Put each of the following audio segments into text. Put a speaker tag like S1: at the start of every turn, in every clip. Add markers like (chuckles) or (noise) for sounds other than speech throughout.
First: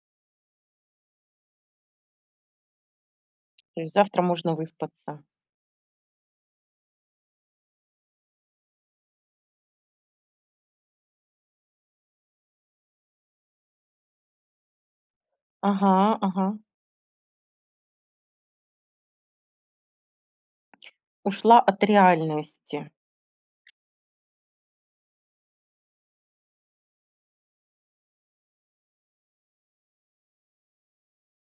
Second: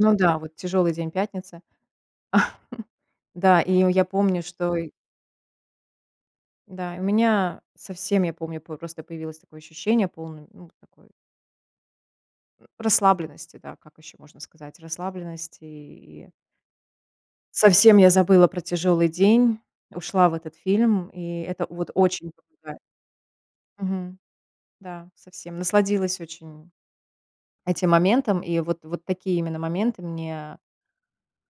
S1: Ну да, вот тяжёлый день, пятница. (chuckles) Да,
S2: То
S1: и э
S2: есть
S1: я
S2: завтра
S1: помню,
S2: можно
S1: что и
S2: выспаться.
S1: Да, и у меня совсем, я помню, п просто появилось такое ощущение, полное, ну, такое ну, расслабленности, да, как ещё можно сказать, расслабленности,
S2: Ага.
S1: и
S2: Ага.
S1: совсем я забыла про тяжёлый день, ушла в этот фильм, и
S2: Ушла
S1: это
S2: от
S1: вот очень помогает.
S2: реальности.
S1: Мгм. Да, совсем насладилась очень этим моментом, и вот вот такие именно моменты мне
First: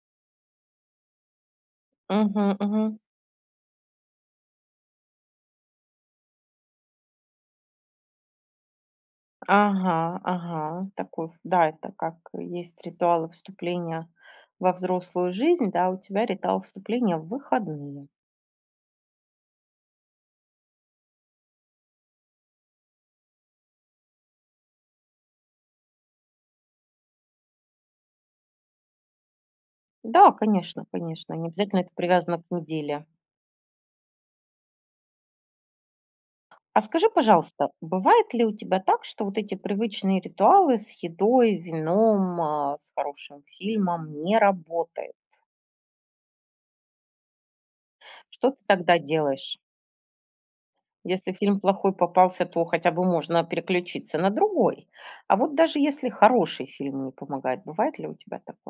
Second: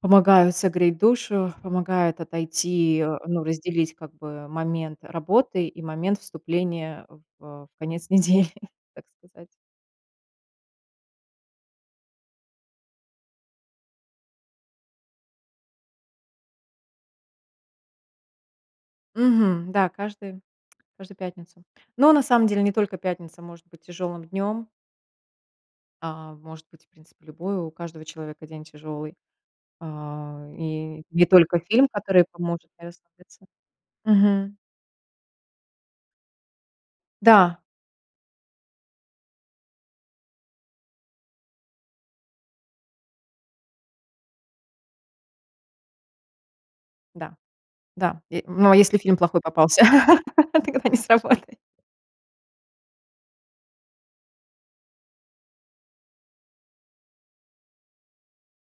S1: помогают согреть душу, помогают
S2: Мгм мгм.
S1: отойти, э, ну, разделить как бы момент работы и момент вступления в э конец недели, (chuckles) так сказать.
S2: Ага, ага. Такой в Да, это как есть ритуалы вступления во взрослую жизнь, да, у тебя ритуал вступления в выходные.
S1: Мгм. Да, каждую, каждую пятницу. Но на самом деле не только пятница может быть тяжёлым днём. А может быть, в принципе, любой, у каждого человека день тяжелый,
S2: Да,
S1: а
S2: конечно,
S1: и не
S2: конечно. Не
S1: только
S2: обязательно
S1: фильм,
S2: это
S1: который
S2: привязано к
S1: поможет мне
S2: неделе.
S1: расслабиться. Мгм.
S2: А скажи,
S1: Да.
S2: пожалуйста, бывает ли у тебя так, что вот эти привычные ритуалы с едой, вином, а с хорошим фильмом не работают?
S1: Да. Да, е
S2: Что ты
S1: ну, а если
S2: тогда
S1: фильм плохой
S2: делаешь?
S1: попался, тогда не
S2: Если фильм
S1: сработает.
S2: плохой попался, то хотя бы можно переключиться на другой. А вот, даже если хороший фильм не помогает, бывает ли у тебя такое?